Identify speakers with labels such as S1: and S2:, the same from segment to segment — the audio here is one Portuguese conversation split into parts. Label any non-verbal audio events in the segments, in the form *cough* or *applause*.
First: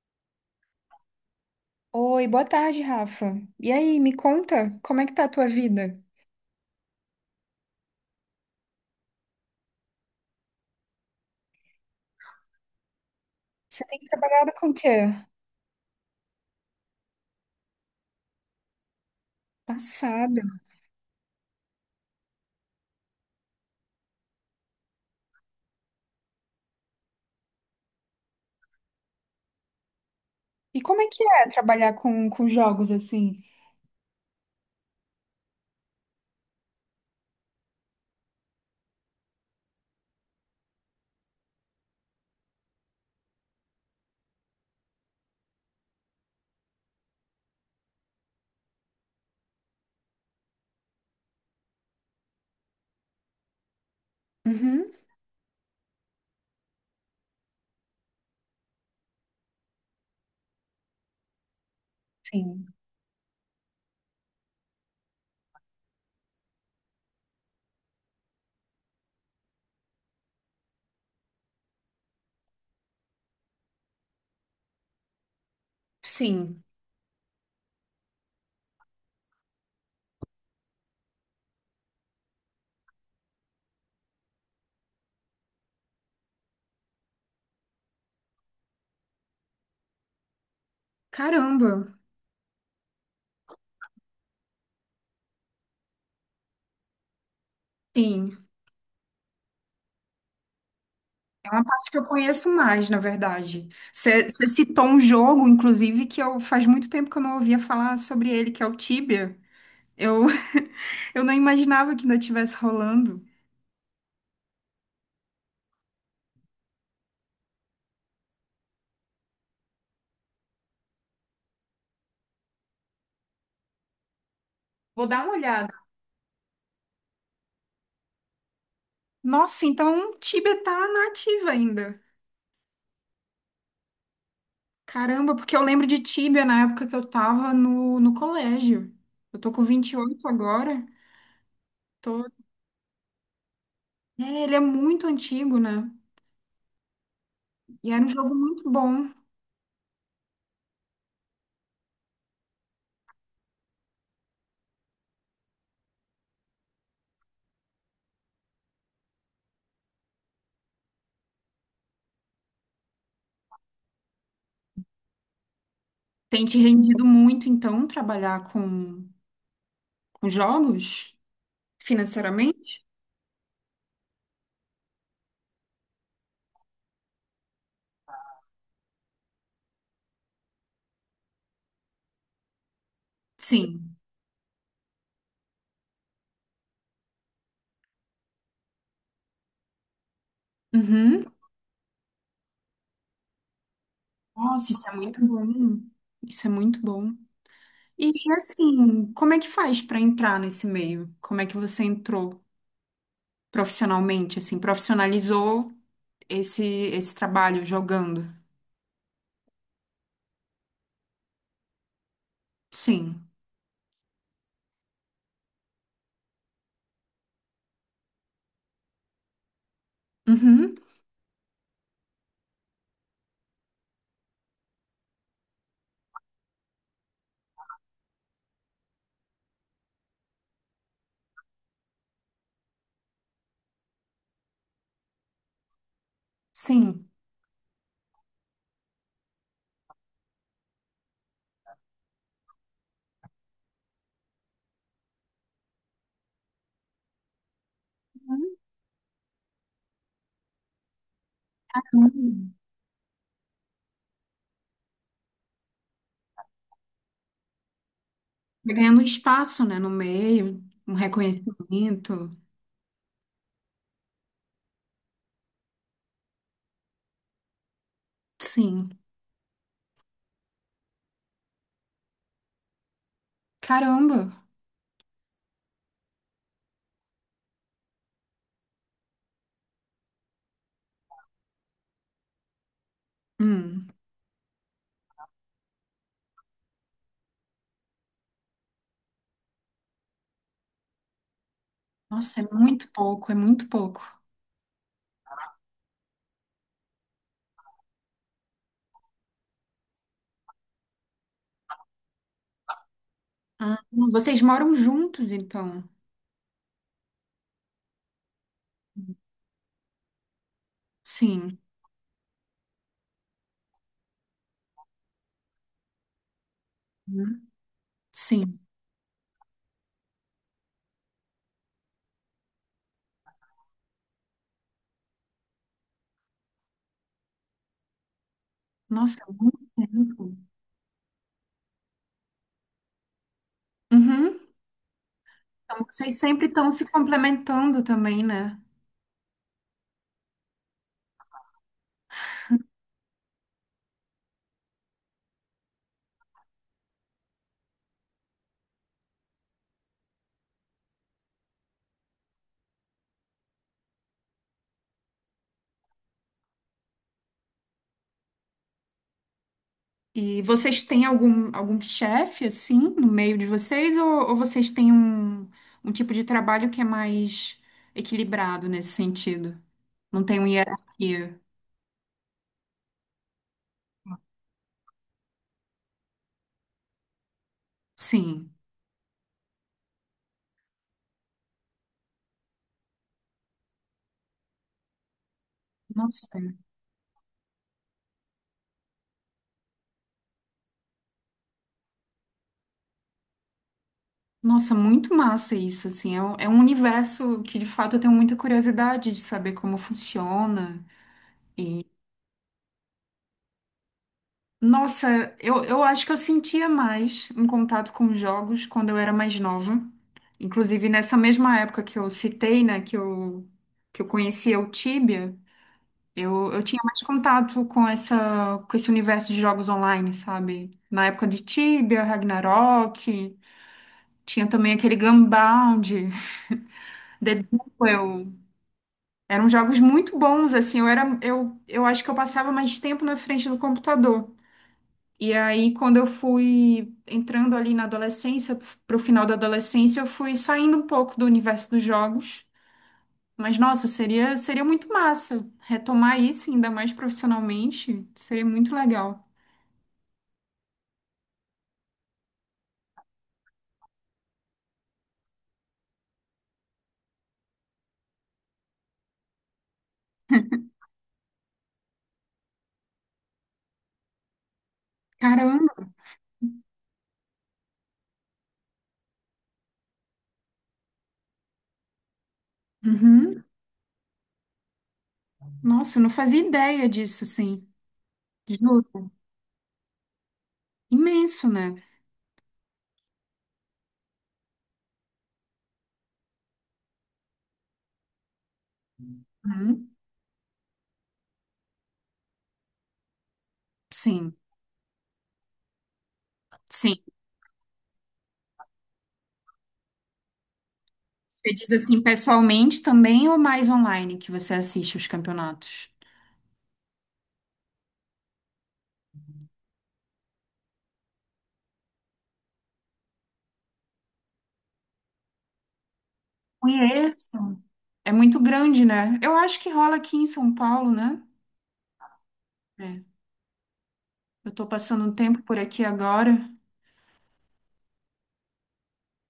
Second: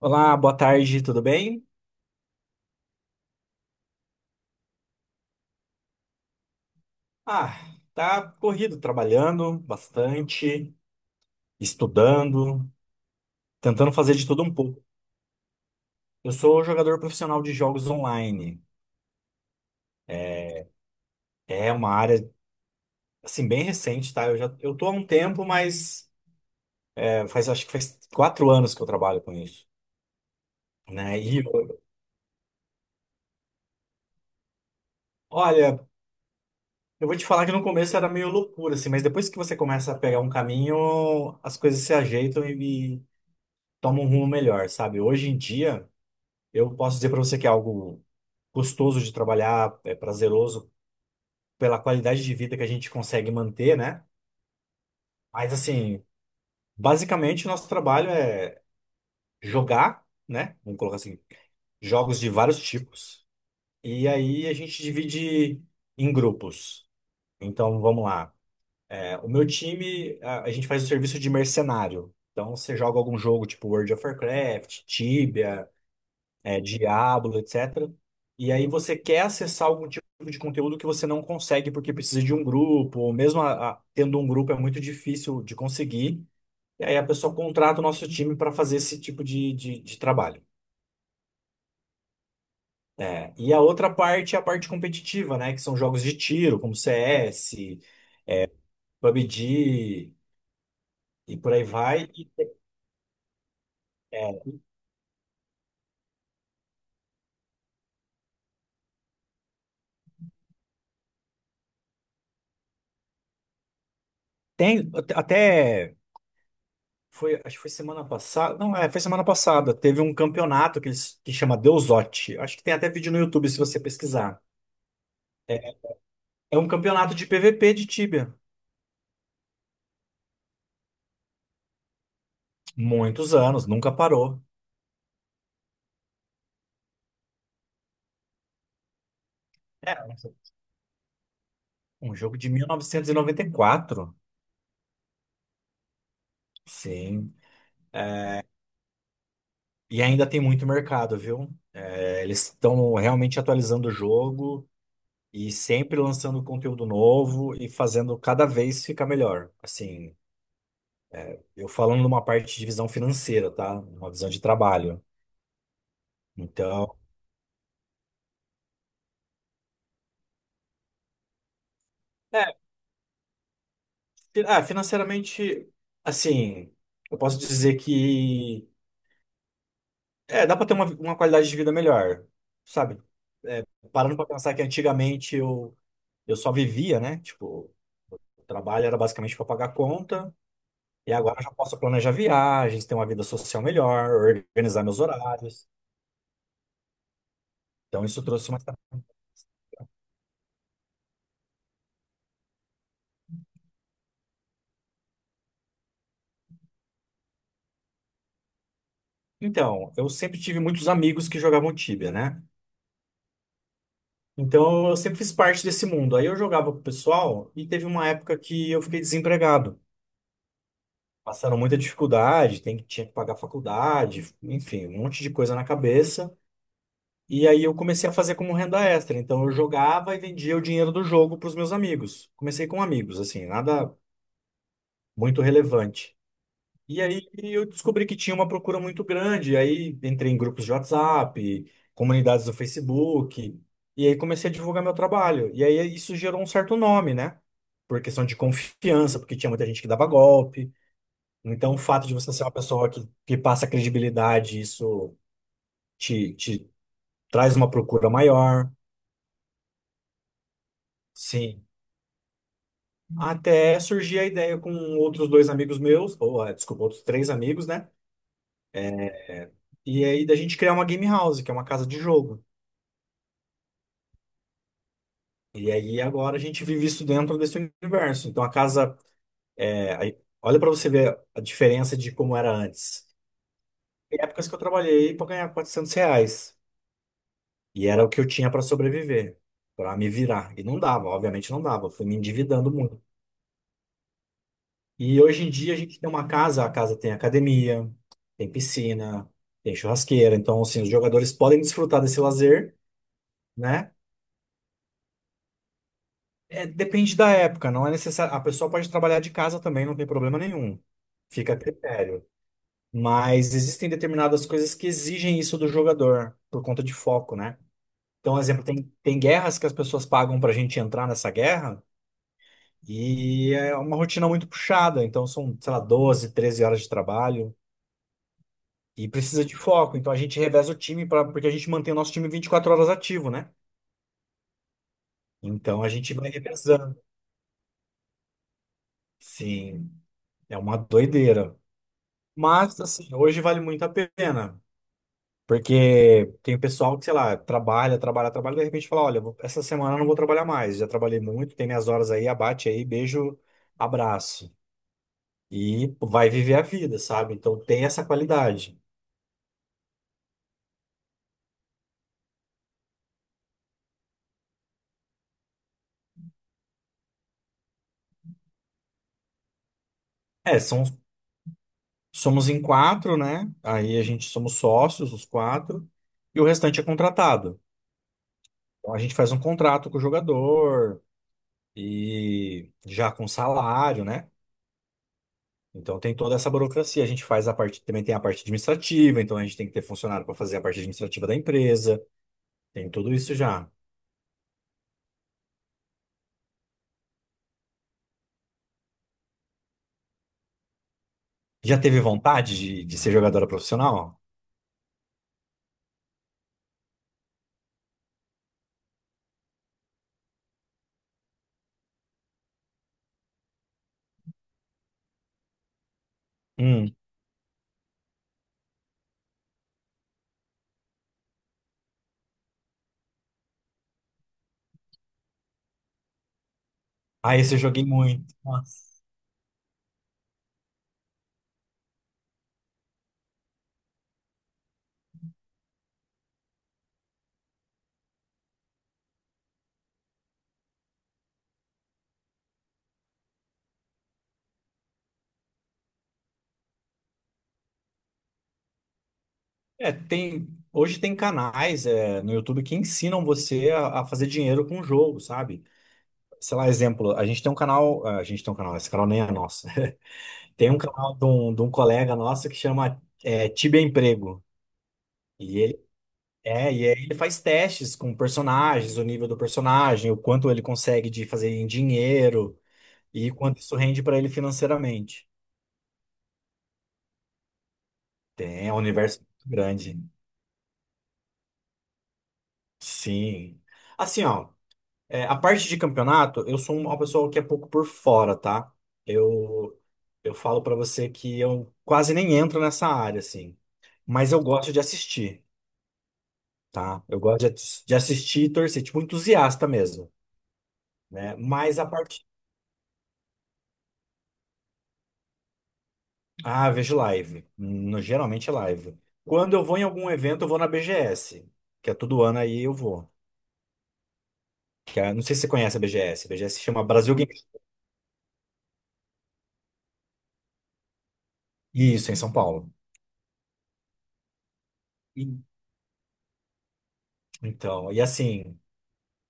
S1: Olá, boa tarde, tudo bem?
S2: Oi, boa tarde, Rafa. E aí, me conta, como é que tá a tua vida?
S1: Ah, tá corrido, trabalhando bastante, estudando,
S2: Você
S1: tentando
S2: tem
S1: fazer de tudo
S2: trabalhado
S1: um
S2: com o
S1: pouco.
S2: quê?
S1: Eu sou jogador profissional de jogos online.
S2: Passado.
S1: É uma área, assim, bem recente, tá? Eu tô há um tempo, mas acho que faz 4 anos que eu trabalho com isso,
S2: E como é
S1: né?
S2: que
S1: E,
S2: é trabalhar com jogos assim?
S1: olha, eu vou te falar que no começo era meio loucura, assim, mas depois que você começa a pegar um caminho, as coisas se ajeitam e tomam um rumo melhor, sabe? Hoje em dia, eu posso dizer pra você que é algo gostoso de trabalhar, é prazeroso pela qualidade de vida que a gente consegue manter, né?
S2: Uhum,
S1: Mas assim, basicamente nosso trabalho é jogar, né? Vamos colocar assim, jogos de vários
S2: sim.
S1: tipos. E aí a gente divide em grupos. Então vamos lá. É, o meu time, a gente faz o serviço de mercenário. Então você joga algum jogo tipo World of Warcraft, Tibia, é,
S2: Sim.
S1: Diablo, etc. E aí você quer acessar algum tipo de conteúdo que você não consegue porque precisa de um grupo, ou mesmo tendo um grupo é muito difícil de conseguir. E aí a pessoa contrata o nosso time para fazer esse tipo de trabalho.
S2: Caramba.
S1: É, e a outra parte é a parte competitiva, né? Que são jogos de tiro, como CS,
S2: Sim.
S1: PUBG e
S2: É
S1: por
S2: uma
S1: aí
S2: parte que eu
S1: vai. E,
S2: conheço mais, na verdade. Você
S1: é,
S2: citou um jogo, inclusive, que eu faz muito tempo que eu não ouvia falar sobre ele, que é o Tibia. Eu, *laughs* eu não imaginava que ainda estivesse rolando.
S1: tem até foi, acho que foi semana passada. Não, foi semana passada. Teve um campeonato que chama Deusote. Acho que tem até vídeo no YouTube se você pesquisar.
S2: Vou dar uma olhada.
S1: É é um campeonato de PVP de Tibia.
S2: Nossa, então Tibia tá na ativa ainda.
S1: Muitos anos, nunca parou.
S2: Caramba, porque eu lembro de Tíbia na época que eu tava no colégio. Eu tô com
S1: É,
S2: 28 agora.
S1: um
S2: Tô...
S1: jogo de 1994.
S2: É, ele é muito antigo, né?
S1: Sim.
S2: E era um jogo muito bom.
S1: E ainda tem muito mercado, viu? É, eles estão realmente atualizando o jogo e sempre lançando conteúdo novo e fazendo cada vez ficar melhor. Assim, eu falando numa parte de visão financeira, tá? Uma visão de trabalho.
S2: Tem te
S1: Então,
S2: rendido muito, então, trabalhar com jogos
S1: É,
S2: financeiramente?
S1: financeiramente, assim, eu posso dizer que dá para ter uma qualidade de vida melhor, sabe? É,
S2: Sim.
S1: parando para pensar que antigamente eu só vivia, né? Tipo, o trabalho era basicamente para pagar conta, e
S2: Uhum.
S1: agora eu já posso planejar viagens, ter uma vida social melhor,
S2: Nossa,
S1: organizar
S2: isso é
S1: meus
S2: muito
S1: horários.
S2: bom. Isso é muito bom.
S1: Então,
S2: E
S1: isso trouxe uma *unintelligible*
S2: assim, como é que faz para entrar nesse meio? Como é que você entrou profissionalmente, assim, profissionalizou esse esse trabalho jogando?
S1: então, eu sempre tive muitos amigos que jogavam Tibia, né?
S2: Sim.
S1: Então, eu sempre fiz parte desse mundo. Aí eu jogava com o pessoal e teve uma época que eu fiquei desempregado.
S2: Uhum.
S1: Passaram muita dificuldade, tinha que pagar faculdade, enfim, um monte de coisa na cabeça. E aí eu comecei a fazer como renda extra. Então eu jogava e vendia o dinheiro do jogo para os meus amigos. Comecei com amigos, assim, nada muito relevante. E
S2: Sim.
S1: aí eu descobri que tinha uma procura muito grande. E aí entrei em grupos de WhatsApp, comunidades do Facebook. E aí comecei a divulgar meu trabalho. E aí isso gerou um certo nome, né? Por questão de confiança, porque tinha muita gente que dava golpe. Então, o fato de você ser uma
S2: Hum.
S1: pessoa que passa credibilidade, isso te traz uma procura maior.
S2: Vai ganhando um espaço, né, no meio, um
S1: Sim.
S2: reconhecimento.
S1: Até surgir a ideia com outros dois amigos meus, ou, ah, desculpa, outros três amigos, né?
S2: Sim.
S1: É, E aí da gente criar uma game house, que é uma casa de jogo.
S2: Caramba.
S1: E aí agora a gente vive isso dentro desse universo. Então a casa, é, olha para você ver a diferença de como era antes.
S2: Hum.
S1: Tem épocas que eu trabalhei para ganhar R$ 400. E era o que eu tinha para sobreviver, para me virar. E não dava, obviamente não dava. Eu fui me
S2: Nossa, é
S1: endividando
S2: muito
S1: muito.
S2: pouco, é muito pouco.
S1: E hoje em dia a gente tem uma casa, a casa tem academia, tem piscina, tem churrasqueira. Então, assim, os jogadores podem desfrutar desse lazer,
S2: Ah,
S1: né?
S2: vocês moram juntos, então?
S1: É, depende da época, não é necessário. A pessoa pode trabalhar de casa também, não tem problema nenhum. Fica a
S2: Sim.
S1: critério. Mas existem determinadas coisas que exigem isso do jogador, por conta de foco,
S2: Uhum.
S1: né? Então,
S2: Sim.
S1: exemplo, tem guerras que as pessoas pagam para a gente entrar nessa guerra. E é uma rotina muito puxada, então são, sei lá, 12 13 horas de trabalho e
S2: Nossa, há
S1: precisa de
S2: muito
S1: foco. Então a
S2: tempo.
S1: gente reveza o time pra, porque a gente mantém o nosso time 24 horas ativo, né?
S2: Uhum.
S1: Então
S2: Então
S1: a gente
S2: vocês
S1: vai
S2: sempre estão se
S1: revezando.
S2: complementando também, né?
S1: Sim, é uma doideira. Mas, assim, hoje vale muito a pena, porque tem pessoal que, sei lá, trabalha, trabalha, trabalha, e de repente fala: olha, essa semana eu não vou trabalhar mais, já trabalhei muito, tem minhas horas aí, abate aí, beijo, abraço. E vai viver a vida, sabe? Então tem essa qualidade.
S2: E vocês têm algum, algum chefe, assim, no meio de vocês? Ou vocês têm um, um tipo de trabalho que é mais equilibrado nesse sentido? Não tem uma
S1: É, são
S2: hierarquia?
S1: Somos em quatro, né? Aí a gente somos sócios, os quatro, e o restante é contratado.
S2: Sim.
S1: Então a gente faz um contrato com o jogador e já com salário, né? Então tem
S2: Nossa,
S1: toda essa burocracia. A gente faz a parte, também tem a parte administrativa, então a gente tem que ter funcionário para fazer a parte administrativa da empresa. Tem tudo isso já.
S2: nossa, muito massa isso, assim. É um universo que, de fato, eu tenho muita curiosidade de saber como funciona.
S1: Já teve vontade de ser jogadora profissional?
S2: Nossa, eu acho que eu sentia mais um contato com os jogos quando eu era mais nova. Inclusive, nessa mesma época que eu citei, né, que eu conhecia o Tibia, eu tinha
S1: Hum.
S2: mais contato com essa, com esse universo de jogos online, sabe? Na época de Tibia, Ragnarok, tinha também aquele Gunbound, *laughs*
S1: Ah,
S2: The
S1: esse eu joguei
S2: Duel.
S1: muito. Nossa.
S2: Eram jogos muito bons, assim, eu era, eu acho que eu passava mais tempo na frente do computador. E aí, quando eu fui entrando ali na adolescência, pro final da adolescência, eu fui saindo um pouco do universo dos jogos. Mas, nossa, seria, seria muito massa retomar isso, ainda mais profissionalmente. Seria muito legal.
S1: É, tem. Hoje tem canais, é, no YouTube que ensinam você a fazer dinheiro com o jogo, sabe? Sei lá, exemplo, a gente tem um canal, a gente tem um canal, esse canal nem é nosso. *laughs* Tem um canal de um colega nosso que chama Tibia Emprego. E ele
S2: Caramba!
S1: e aí ele faz testes com personagens, o nível do personagem, o quanto ele consegue de fazer em dinheiro e
S2: Uhum.
S1: quanto isso rende para ele financeiramente.
S2: Nossa, eu não fazia ideia disso, assim.
S1: Tem, é um
S2: Juro.
S1: universo muito grande.
S2: Imenso, né?
S1: Sim. Assim, ó, é, a parte de campeonato, eu sou uma pessoa que é pouco por fora, tá? Eu,
S2: Uhum.
S1: eu falo pra você que eu quase nem entro nessa área, assim. Mas
S2: Sim,
S1: eu gosto de assistir,
S2: sim.
S1: tá? Eu gosto de assistir e torcer, tipo entusiasta mesmo, né?
S2: Você diz
S1: Mas a
S2: assim
S1: parte...
S2: pessoalmente também ou mais online que você assiste os campeonatos?
S1: Ah, vejo live. Geralmente é live. Quando eu vou em algum evento, eu vou na BGS, que é todo ano aí eu vou. Não sei se você conhece a BGS. A BGS se chama Brasil Game...
S2: Conheço. É muito grande, né? Eu acho que rola aqui em São Paulo, né?
S1: Isso, em São Paulo.
S2: É. Eu tô passando um tempo
S1: E-
S2: por aqui agora.
S1: Então, e assim...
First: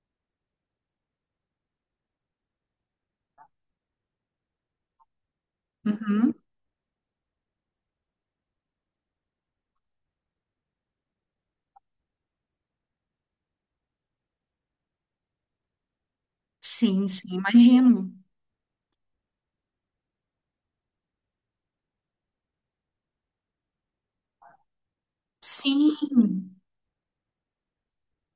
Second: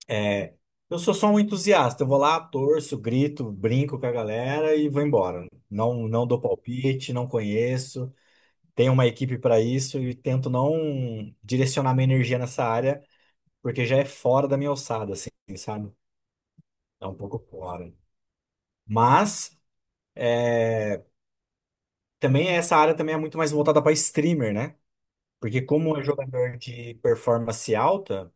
S1: É, eu sou só um entusiasta. Eu vou lá, torço, grito, brinco com a galera e vou embora. Não, não
S2: Uhum.
S1: dou palpite, não conheço. Tenho uma equipe para isso e tento não direcionar minha energia nessa área, porque já é fora da minha alçada, assim, sabe? É
S2: Sim,
S1: um
S2: sim,
S1: pouco fora.
S2: imagino.
S1: Mas é, também essa área também é muito mais voltada para streamer, né? Porque como é
S2: Sim.
S1: jogador de performance alta.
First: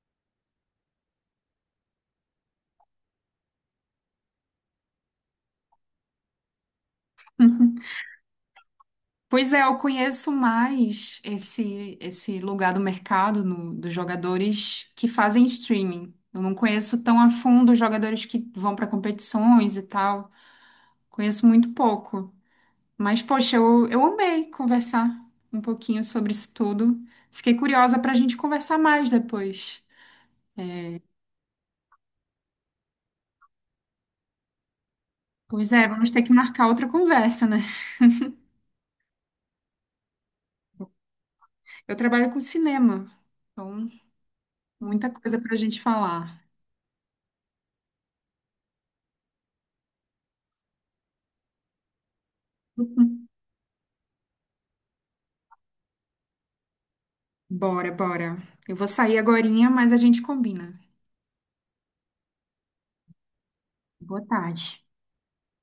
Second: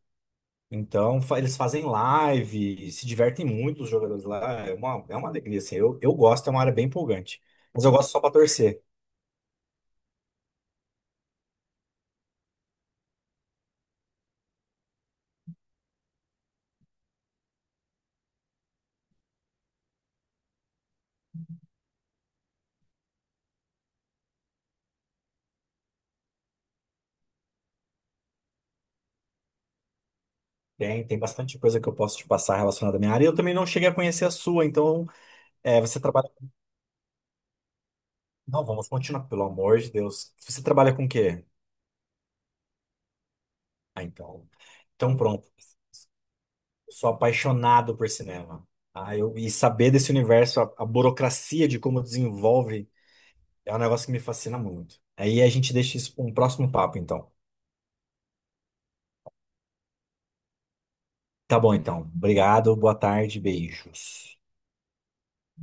S1: Então, eles fazem live, se divertem muito os jogadores lá. É uma alegria, assim. Eu gosto, é uma área bem empolgante. Mas eu
S2: *laughs*
S1: gosto só pra torcer.
S2: Pois é, eu conheço mais esse lugar do mercado no- dos jogadores que fazem streaming. Eu não conheço tão a fundo os jogadores que vão para competições e tal. Conheço muito pouco. Mas, poxa, eu amei conversar um pouquinho sobre isso tudo. Fiquei curiosa para a gente conversar mais depois.
S1: Tem bastante coisa que eu posso te passar relacionada à minha área. E eu também não cheguei a conhecer a sua, então
S2: Pois é,
S1: você
S2: vamos ter
S1: trabalha.
S2: que marcar outra conversa, né?
S1: Não, vamos continuar, pelo amor de Deus. Você trabalha com o quê?
S2: Eu trabalho com cinema, então
S1: Ah, então.
S2: muita
S1: Então
S2: coisa
S1: pronto.
S2: para a gente falar.
S1: Eu sou apaixonado por cinema. Ah, e saber desse universo, a burocracia de como desenvolve,
S2: *laughs*
S1: é um negócio que me fascina muito. Aí a gente deixa isso para um próximo papo, então.
S2: Bora, bora. Eu vou sair agorinha, mas a gente combina.
S1: Tá bom, então. Obrigado, boa tarde,
S2: Boa
S1: beijos.
S2: tarde.